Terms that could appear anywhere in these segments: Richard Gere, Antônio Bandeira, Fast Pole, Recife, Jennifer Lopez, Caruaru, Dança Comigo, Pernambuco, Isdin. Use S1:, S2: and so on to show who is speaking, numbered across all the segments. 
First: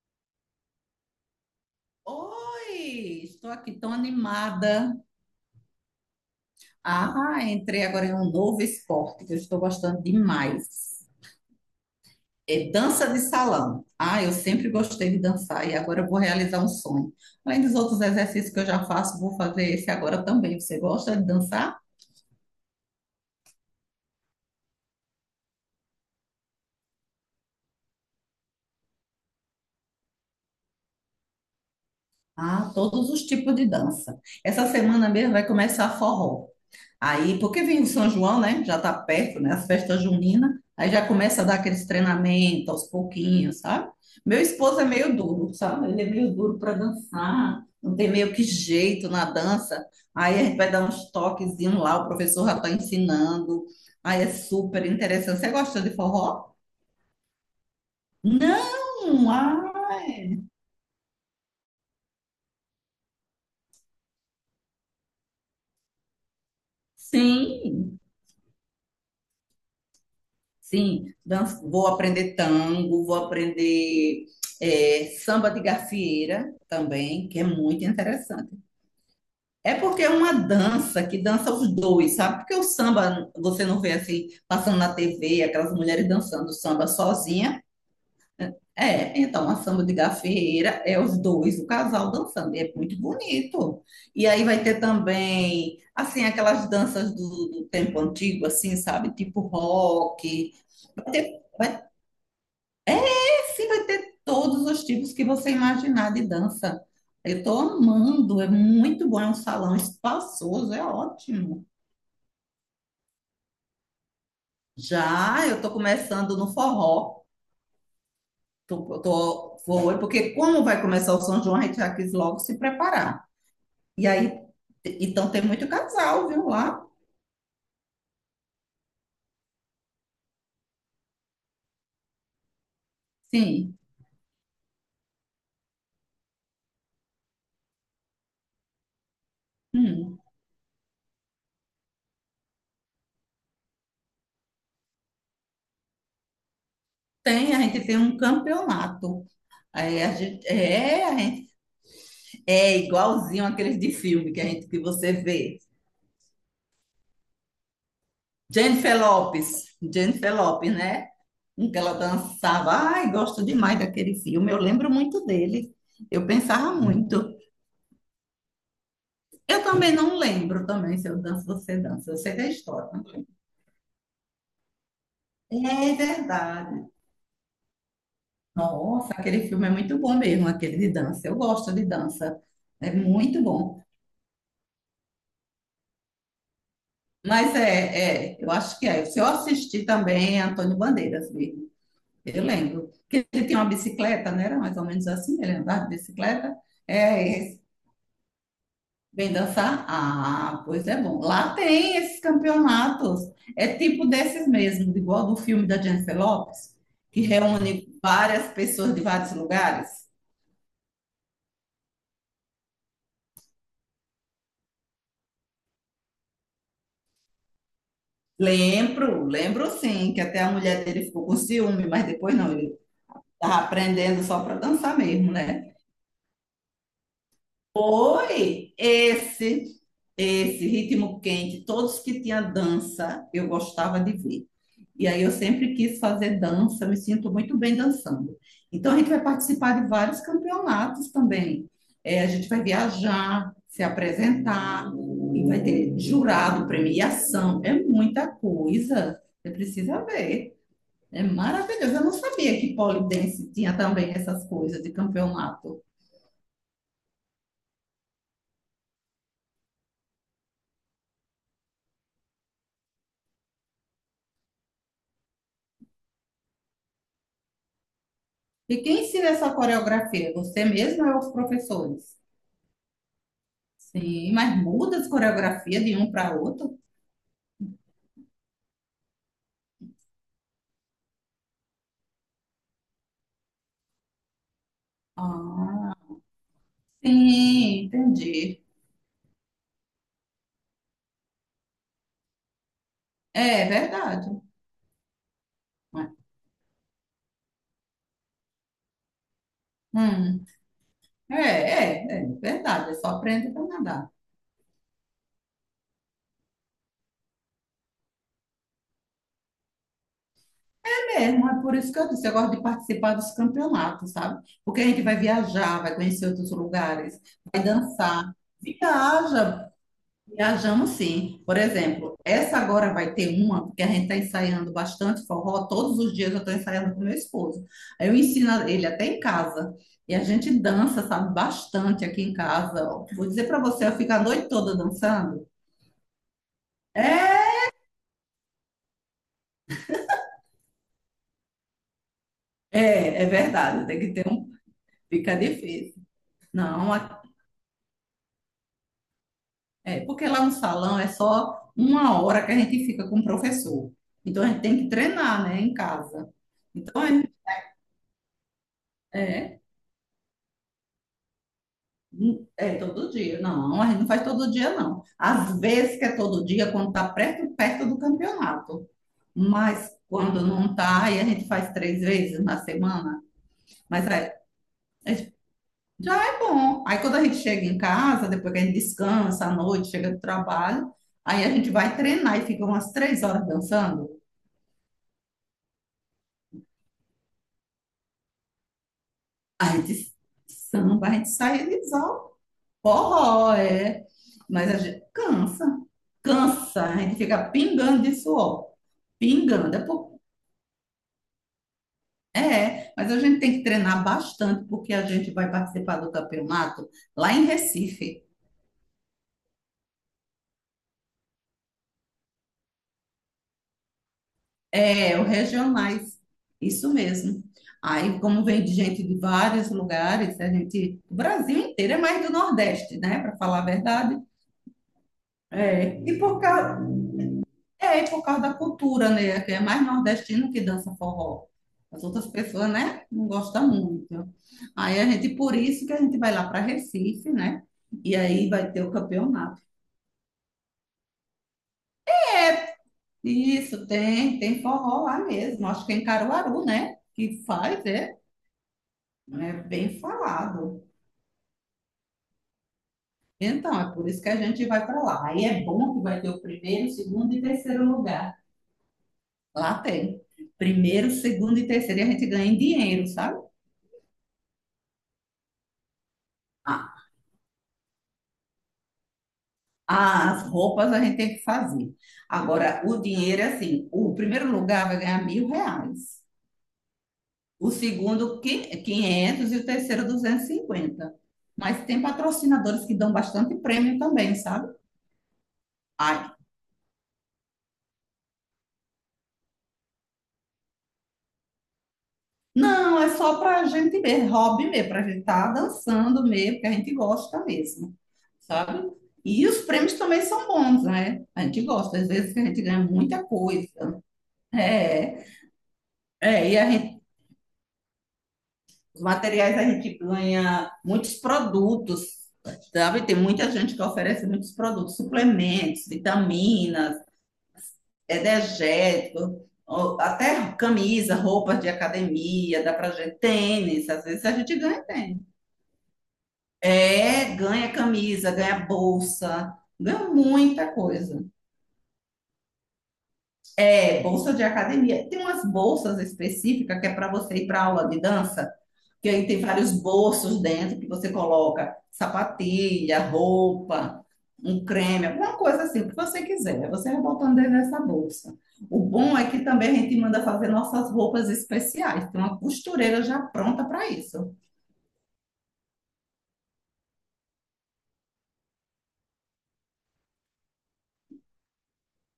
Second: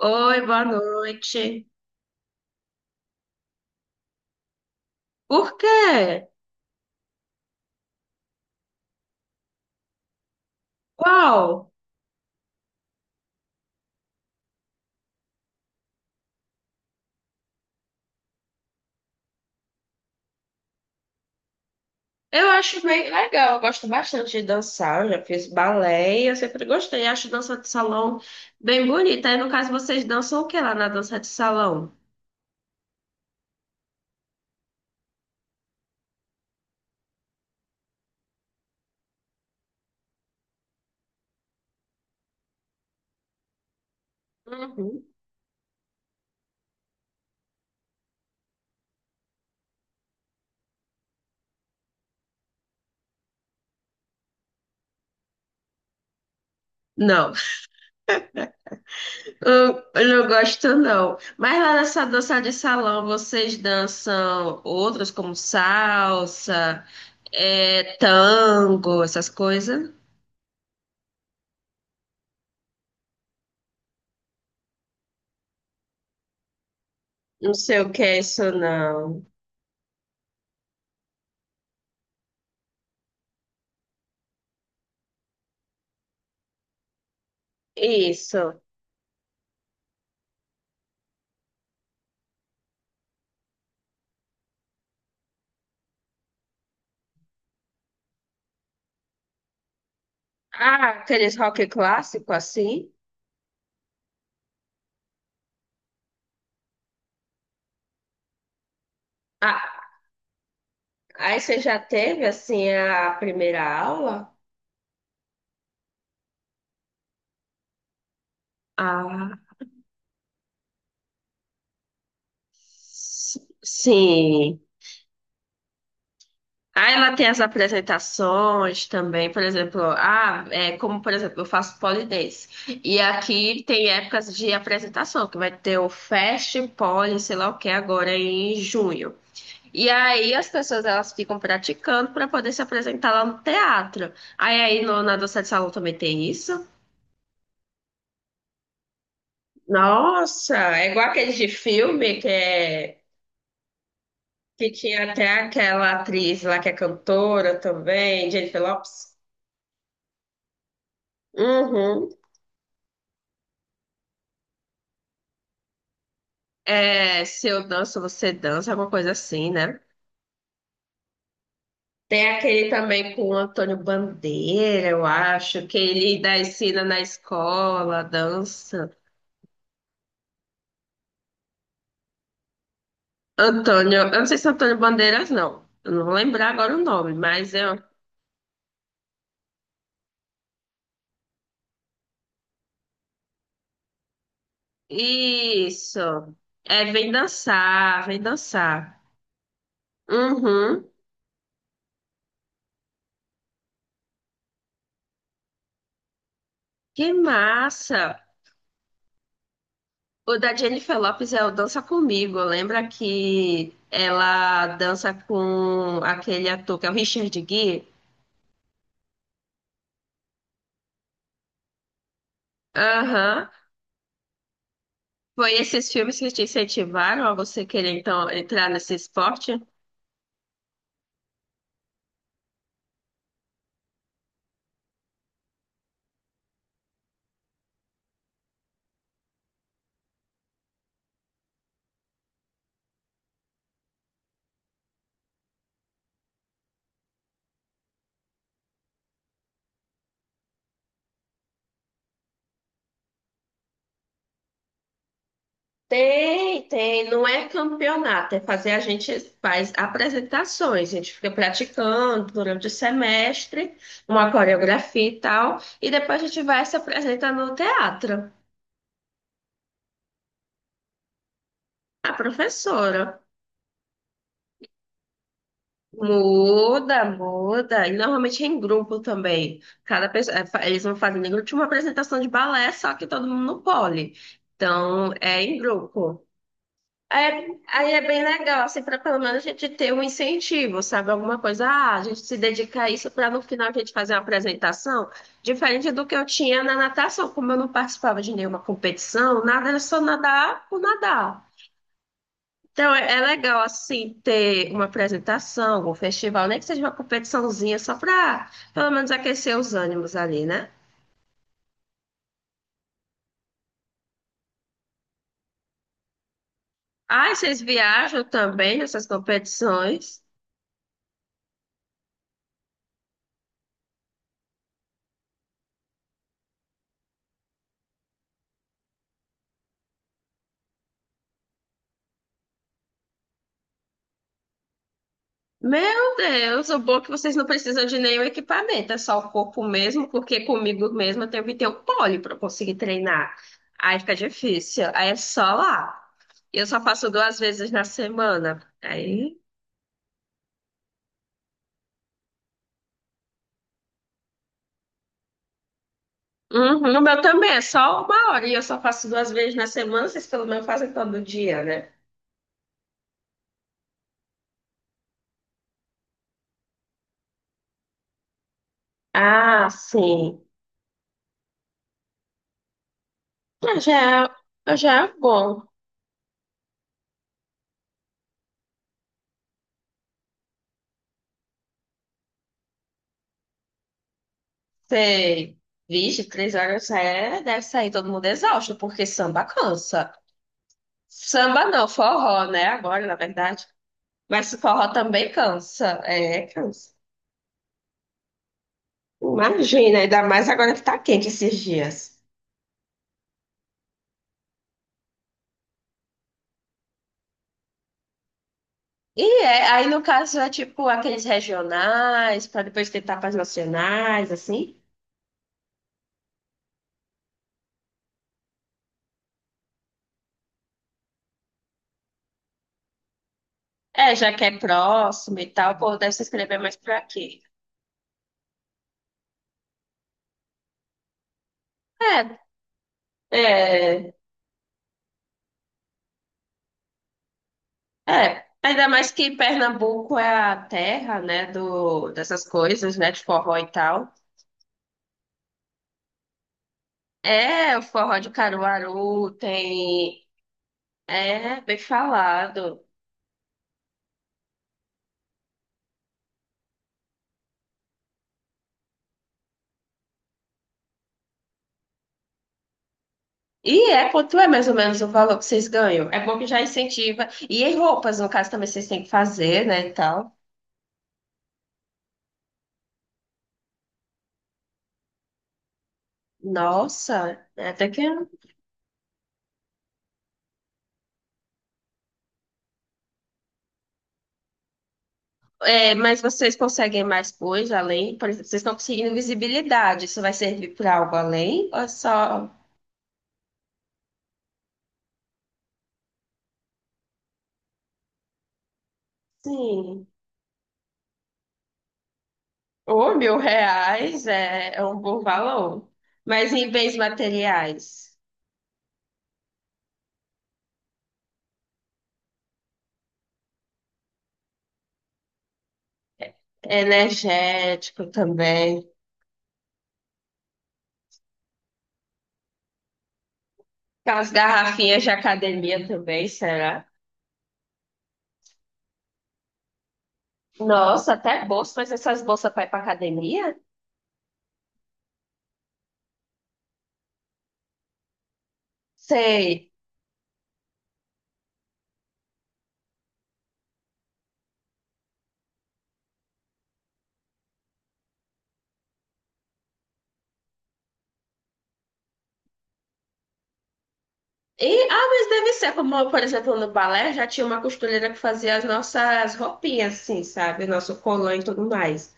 S1: Oi, boa noite.
S2: Oi, estou aqui tão animada.
S1: Por quê?
S2: Ah, entrei agora em um novo esporte que eu estou gostando demais.
S1: Qual?
S2: É dança de salão. Ah, eu sempre gostei de dançar e agora eu vou realizar um sonho. Além dos outros exercícios que eu já faço, vou fazer esse agora também. Você gosta de dançar?
S1: Eu acho bem legal, eu gosto bastante de dançar, eu já fiz balé e eu sempre gostei, acho dança de salão bem bonita. Aí, no caso, vocês dançam o que lá na dança de salão?
S2: Ah, todos os tipos de dança. Essa semana mesmo vai começar forró. Aí, porque vem o São João, né? Já tá perto, né? As festas juninas. Aí já começa a dar aqueles treinamentos aos pouquinhos, sabe? Meu esposo é
S1: Uhum.
S2: meio duro, sabe? Ele é meio duro para dançar, não tem meio que jeito na dança. Aí a gente vai dar uns toquezinhos lá, o professor já tá ensinando. Aí é super interessante. Você gosta de forró?
S1: Não,
S2: Não! Ah,
S1: eu não gosto não. Mas lá nessa dança de salão, vocês dançam outras como salsa, é,
S2: sim!
S1: tango, essas coisas?
S2: Sim, vou aprender tango, vou aprender é, samba de gafieira também, que é
S1: Não sei
S2: muito
S1: o que é isso,
S2: interessante.
S1: não.
S2: É porque é uma dança que dança os dois, sabe? Porque o samba você não vê assim, passando na TV, aquelas mulheres dançando samba sozinha.
S1: Isso.
S2: É, então a samba de gafieira é os dois, o casal dançando, e é muito bonito. E aí vai ter também, assim, aquelas danças do tempo antigo, assim, sabe? Tipo rock.
S1: Ah,
S2: Vai
S1: aqueles
S2: ter
S1: rock clássico assim?
S2: Sim, vai ter todos os tipos que você imaginar de dança. Eu tô amando, é muito bom, é um salão
S1: Ah,
S2: espaçoso, é
S1: aí você
S2: ótimo.
S1: já teve assim a primeira aula?
S2: Já eu tô começando no forró, tô,
S1: Ah,
S2: tô, vou, porque como vai começar o São João, a gente já quis logo se preparar. E aí,
S1: sim.
S2: então tem muito casal, viu, lá?
S1: Ah, ela tem as apresentações também, por exemplo, ah, é, como por exemplo, eu faço pole dance. E aqui
S2: Sim.
S1: tem épocas de apresentação, que vai ter o Fast Pole, sei lá o que, agora em junho. E
S2: Hum.
S1: aí as pessoas elas ficam praticando para poder se apresentar lá no teatro. Aí na dança de salão também tem isso?
S2: Tem, a gente tem um campeonato. É, a gente,
S1: Nossa, é igual aquele de filme que
S2: é
S1: é
S2: igualzinho aqueles de filme que a gente
S1: que
S2: que
S1: tinha
S2: você
S1: até
S2: vê.
S1: aquela atriz lá que é cantora também, Jennifer
S2: Jennifer
S1: Lopez.
S2: Lopes, Jennifer Lopes, né? Em que ela
S1: Uhum.
S2: dançava. Ai, gosto demais daquele filme. Eu lembro muito dele. Eu pensava
S1: É,
S2: muito.
S1: se eu danço, você dança, alguma coisa assim,
S2: Eu
S1: né?
S2: também não lembro também se eu danço, você dança. Eu
S1: Tem
S2: sei da
S1: aquele
S2: história.
S1: também com o Antônio Bandeira, eu acho, que
S2: É
S1: ele dá
S2: verdade.
S1: ensina na escola, dança.
S2: Nossa, aquele filme é muito bom mesmo, aquele de dança. Eu gosto de dança. É muito bom.
S1: Antônio, eu não sei se é Antônio Bandeiras, não. Eu não vou lembrar agora o nome, mas
S2: Mas
S1: é um,
S2: eu acho que é. Se eu assisti também Antônio Bandeiras mesmo. Eu lembro. Que ele tinha uma bicicleta, né? Era mais ou menos assim, ele andava de
S1: isso.
S2: bicicleta.
S1: É, vem
S2: É,
S1: dançar, vem dançar.
S2: vem dançar? Ah,
S1: Uhum.
S2: pois é bom. Lá tem esses campeonatos. É tipo desses mesmo, igual do filme da Jennifer Lopez,
S1: Que
S2: que reúne
S1: massa!
S2: várias pessoas de vários lugares.
S1: O da Jennifer Lopez é o Dança Comigo. Lembra que ela dança com aquele ator que é o Richard Gere?
S2: Lembro sim, que até a mulher dele ficou com ciúme, mas depois não, ele
S1: Aham.
S2: estava aprendendo só para dançar mesmo,
S1: Foi
S2: né?
S1: esses filmes que te incentivaram a você querer então entrar
S2: Foi
S1: nesse esporte?
S2: esse ritmo quente, todos que tinha dança, eu gostava de ver. E aí eu sempre quis fazer dança, me sinto muito bem dançando. Então a gente vai participar de vários campeonatos também. É, a gente vai viajar, se apresentar, e vai ter jurado, premiação, é muita coisa. Você precisa ver. É maravilhoso. Eu não sabia que pole dance tinha também essas coisas de campeonato.
S1: Tem, tem. Não é campeonato, é fazer. A gente faz apresentações, a gente fica praticando durante o semestre, uma coreografia e tal, e depois a gente vai se apresentar no teatro.
S2: E quem ensina essa coreografia? Você mesmo ou os
S1: A
S2: professores?
S1: professora.
S2: Sim, mas muda as coreografias de um para outro?
S1: Muda, muda. E normalmente é em grupo também. Cada pessoa, é, eles vão fazendo em grupo. Tinha uma apresentação de balé, só que todo mundo no pole. Então, é em
S2: Ah,
S1: grupo. É,
S2: sim,
S1: aí é bem
S2: entendi.
S1: legal, assim, para pelo menos a gente ter um incentivo, sabe? Alguma coisa, ah, a gente se dedica a isso para no
S2: É
S1: final a gente fazer uma
S2: verdade.
S1: apresentação, diferente do que eu tinha na natação, como eu não participava de nenhuma competição, nada, era só
S2: Hum,
S1: nadar por
S2: é,
S1: nadar.
S2: é verdade.
S1: Então,
S2: Eu só
S1: é, é
S2: aprendo
S1: legal,
S2: para nadar.
S1: assim, ter uma apresentação, algum festival, nem que seja uma competiçãozinha, só para, pelo menos, aquecer os ânimos ali, né?
S2: É mesmo, é por isso que eu disse, eu gosto de participar dos campeonatos, sabe? Porque a gente vai viajar, vai conhecer outros lugares,
S1: Ah, vocês
S2: vai
S1: viajam
S2: dançar.
S1: também nessas
S2: Viaja,
S1: competições?
S2: Viajamos sim. Por exemplo, essa agora vai ter uma, porque a gente está ensaiando bastante forró, todos os dias eu estou ensaiando com meu esposo. Aí eu ensino ele até em casa. E a gente dança, sabe, bastante aqui em casa. Ó, vou dizer para você, eu fico a noite toda dançando.
S1: Meu Deus, o bom é que vocês não
S2: É,
S1: precisam de nenhum equipamento, é só o corpo mesmo, porque comigo mesmo eu tenho que ter um pole para conseguir
S2: é
S1: treinar.
S2: verdade,
S1: Aí
S2: tem que
S1: fica
S2: ter um.
S1: difícil, aí é
S2: Fica
S1: só
S2: difícil.
S1: lá. E eu só
S2: Não,
S1: faço 2 vezes na semana. Aí.
S2: é, porque lá no salão é só uma hora que a gente fica com o professor. Então a gente tem que treinar, né, em casa.
S1: Uhum, o
S2: Então,
S1: meu também é só 1 hora e eu só faço duas vezes
S2: é,
S1: na semana, vocês pelo menos fazem todo dia, né?
S2: É todo dia. Não, a gente não faz todo dia, não. Às vezes que é todo dia, quando tá perto, perto do campeonato.
S1: Ah,
S2: Mas
S1: sim.
S2: quando não tá, aí a gente faz três vezes na semana.
S1: Ah, já,
S2: Mas aí,
S1: ah, já é
S2: aí
S1: bom.
S2: já é bom. Aí quando a gente chega em casa, depois que a gente descansa à noite, chega do trabalho, aí a gente vai treinar e fica umas 3 horas dançando.
S1: Sei. Vixe, 3 horas é, deve sair todo mundo exausto, porque samba
S2: A
S1: cansa.
S2: gente samba, a gente
S1: Samba
S2: sai.
S1: não, forró, né? Agora, na
S2: Forró,
S1: verdade.
S2: é.
S1: Mas
S2: Mas a
S1: forró
S2: gente
S1: também
S2: cansa.
S1: cansa. É,
S2: Cansa.
S1: cansa.
S2: A gente fica pingando de suor. Pingando.
S1: Imagina, ainda mais agora que tá quente esses dias.
S2: É, mas a gente tem que treinar bastante, porque a gente vai participar do campeonato lá em Recife.
S1: E é, aí no caso é tipo aqueles regionais, para depois tentar para as nacionais, assim.
S2: É, o regionais. Isso mesmo. Aí, como vem de gente de vários lugares, a gente, o Brasil inteiro é mais do Nordeste, né? Para falar a
S1: É,
S2: verdade.
S1: já que é próximo e tal, pô,
S2: É.
S1: deve se inscrever mais pra aqui.
S2: É, e por causa da cultura, né? Que é mais nordestino que dança forró. As outras
S1: É,
S2: pessoas, né? Não gostam
S1: é,
S2: muito. Aí a gente, por isso que a gente vai lá para Recife, né? E
S1: é.
S2: aí vai ter
S1: Ainda
S2: o
S1: mais que
S2: campeonato.
S1: Pernambuco é a terra, né, do, dessas coisas, né, de forró e
S2: Isso,
S1: tal.
S2: tem, tem forró lá mesmo. Acho que é em Caruaru, né? Que
S1: É, o
S2: faz, é,
S1: forró de Caruaru
S2: é bem
S1: tem...
S2: falado.
S1: É, bem falado.
S2: Então, é por isso que a gente vai para lá. Aí é bom que vai ter o primeiro, segundo e terceiro lugar. Lá tem. Primeiro, segundo e terceiro. E a gente ganha em dinheiro, sabe?
S1: E é quanto é mais ou menos o valor que vocês ganham? É bom que já incentiva. E em roupas, no caso, também vocês têm que fazer, né, e tal.
S2: As roupas a gente tem que fazer. Agora, o dinheiro é assim: o primeiro lugar vai ganhar R$ 1.000,
S1: Nossa, é
S2: o
S1: até que... é.
S2: segundo, 500, e o terceiro, 250. Mas tem patrocinadores que dão bastante prêmio também, sabe?
S1: É,
S2: Ai,
S1: mas vocês conseguem mais coisa além? Por exemplo, vocês estão conseguindo visibilidade. Isso vai servir para algo além? Ou é só,
S2: não, é só para a gente mesmo, hobby mesmo, para a gente estar dançando mesmo, porque a gente gosta mesmo, sabe? E os prêmios
S1: sim,
S2: também são bons, né? A gente gosta, às vezes a gente ganha
S1: ou
S2: muita
S1: mil
S2: coisa.
S1: reais é, é um bom
S2: É,
S1: valor.
S2: é,
S1: Mas
S2: e
S1: em
S2: a
S1: bens
S2: gente,
S1: materiais,
S2: os materiais a gente ganha muitos produtos, sabe? Tem muita gente que oferece muitos produtos, suplementos, vitaminas,
S1: energético também,
S2: energético, até camisa, roupas de academia, dá pra gente tênis, às vezes
S1: aquelas
S2: a gente ganha
S1: garrafinhas de
S2: tênis.
S1: academia também, será?
S2: É, ganha camisa, ganha bolsa, ganha muita
S1: Nossa,
S2: coisa.
S1: até bolsa, mas essas bolsas para ir para academia?
S2: É, bolsa de academia. Tem umas bolsas específicas que é para você ir para aula de dança, que aí tem vários
S1: Sei.
S2: bolsos dentro que você coloca sapatilha, roupa, um creme, alguma coisa assim, o que você quiser. Você vai botando dentro dessa bolsa. O bom é que também a gente manda fazer nossas roupas especiais. Tem uma costureira já pronta para isso.
S1: E, ah, mas deve ser, como, por exemplo, no balé já tinha uma costureira que fazia as nossas roupinhas, assim, sabe? Nosso colã e tudo mais.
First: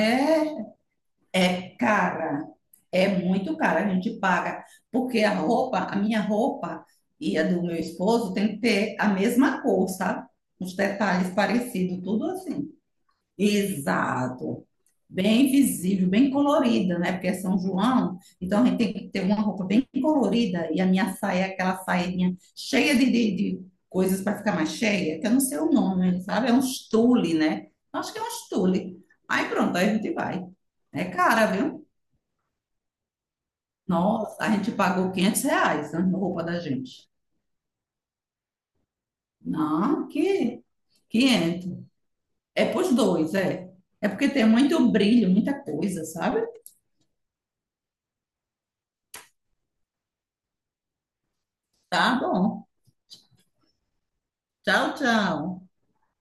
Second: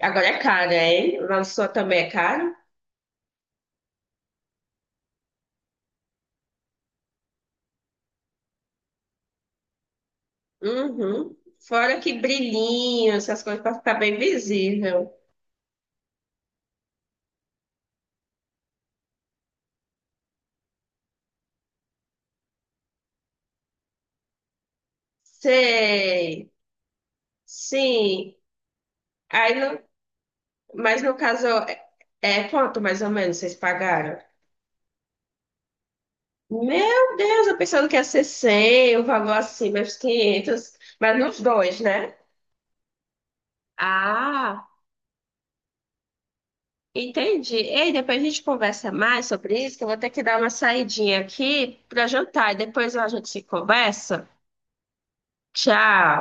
S1: Agora é caro, hein? Lá no sul
S2: é
S1: também é
S2: cara.
S1: caro.
S2: É muito cara. A gente paga porque a roupa, a minha roupa e a do meu esposo tem que ter a mesma cor, sabe? Os detalhes
S1: Uhum. Fora
S2: parecidos,
S1: que
S2: tudo assim.
S1: brilhinho, essas coisas para ficar bem
S2: Exato.
S1: visível.
S2: Bem visível, bem colorida, né? Porque é São João, então a gente tem que ter uma roupa bem colorida. E a minha saia é aquela sainha cheia de coisas para ficar mais cheia, que eu não sei o nome, sabe?
S1: Sei.
S2: É um tule, né? Acho que é um
S1: Sim.
S2: tule. Aí
S1: Aí,
S2: pronto, aí a gente vai.
S1: mas
S2: É
S1: no caso,
S2: cara, viu?
S1: é, é quanto mais ou menos vocês pagaram?
S2: Nossa, a gente pagou R$ 500, né, na roupa da gente.
S1: Meu Deus, eu pensando que ia ser 100 o valor assim, mas
S2: Não, que
S1: 500. Mas nos
S2: 500.
S1: dois, né?
S2: É pros dois, é. É porque tem
S1: Ah.
S2: muito brilho, muita coisa, sabe?
S1: Entendi. Ei, depois a gente conversa mais sobre isso, que eu vou ter que dar uma saidinha aqui para
S2: Tá
S1: jantar e
S2: bom.
S1: depois a gente se conversa.
S2: Tchau, tchau.
S1: Tchau.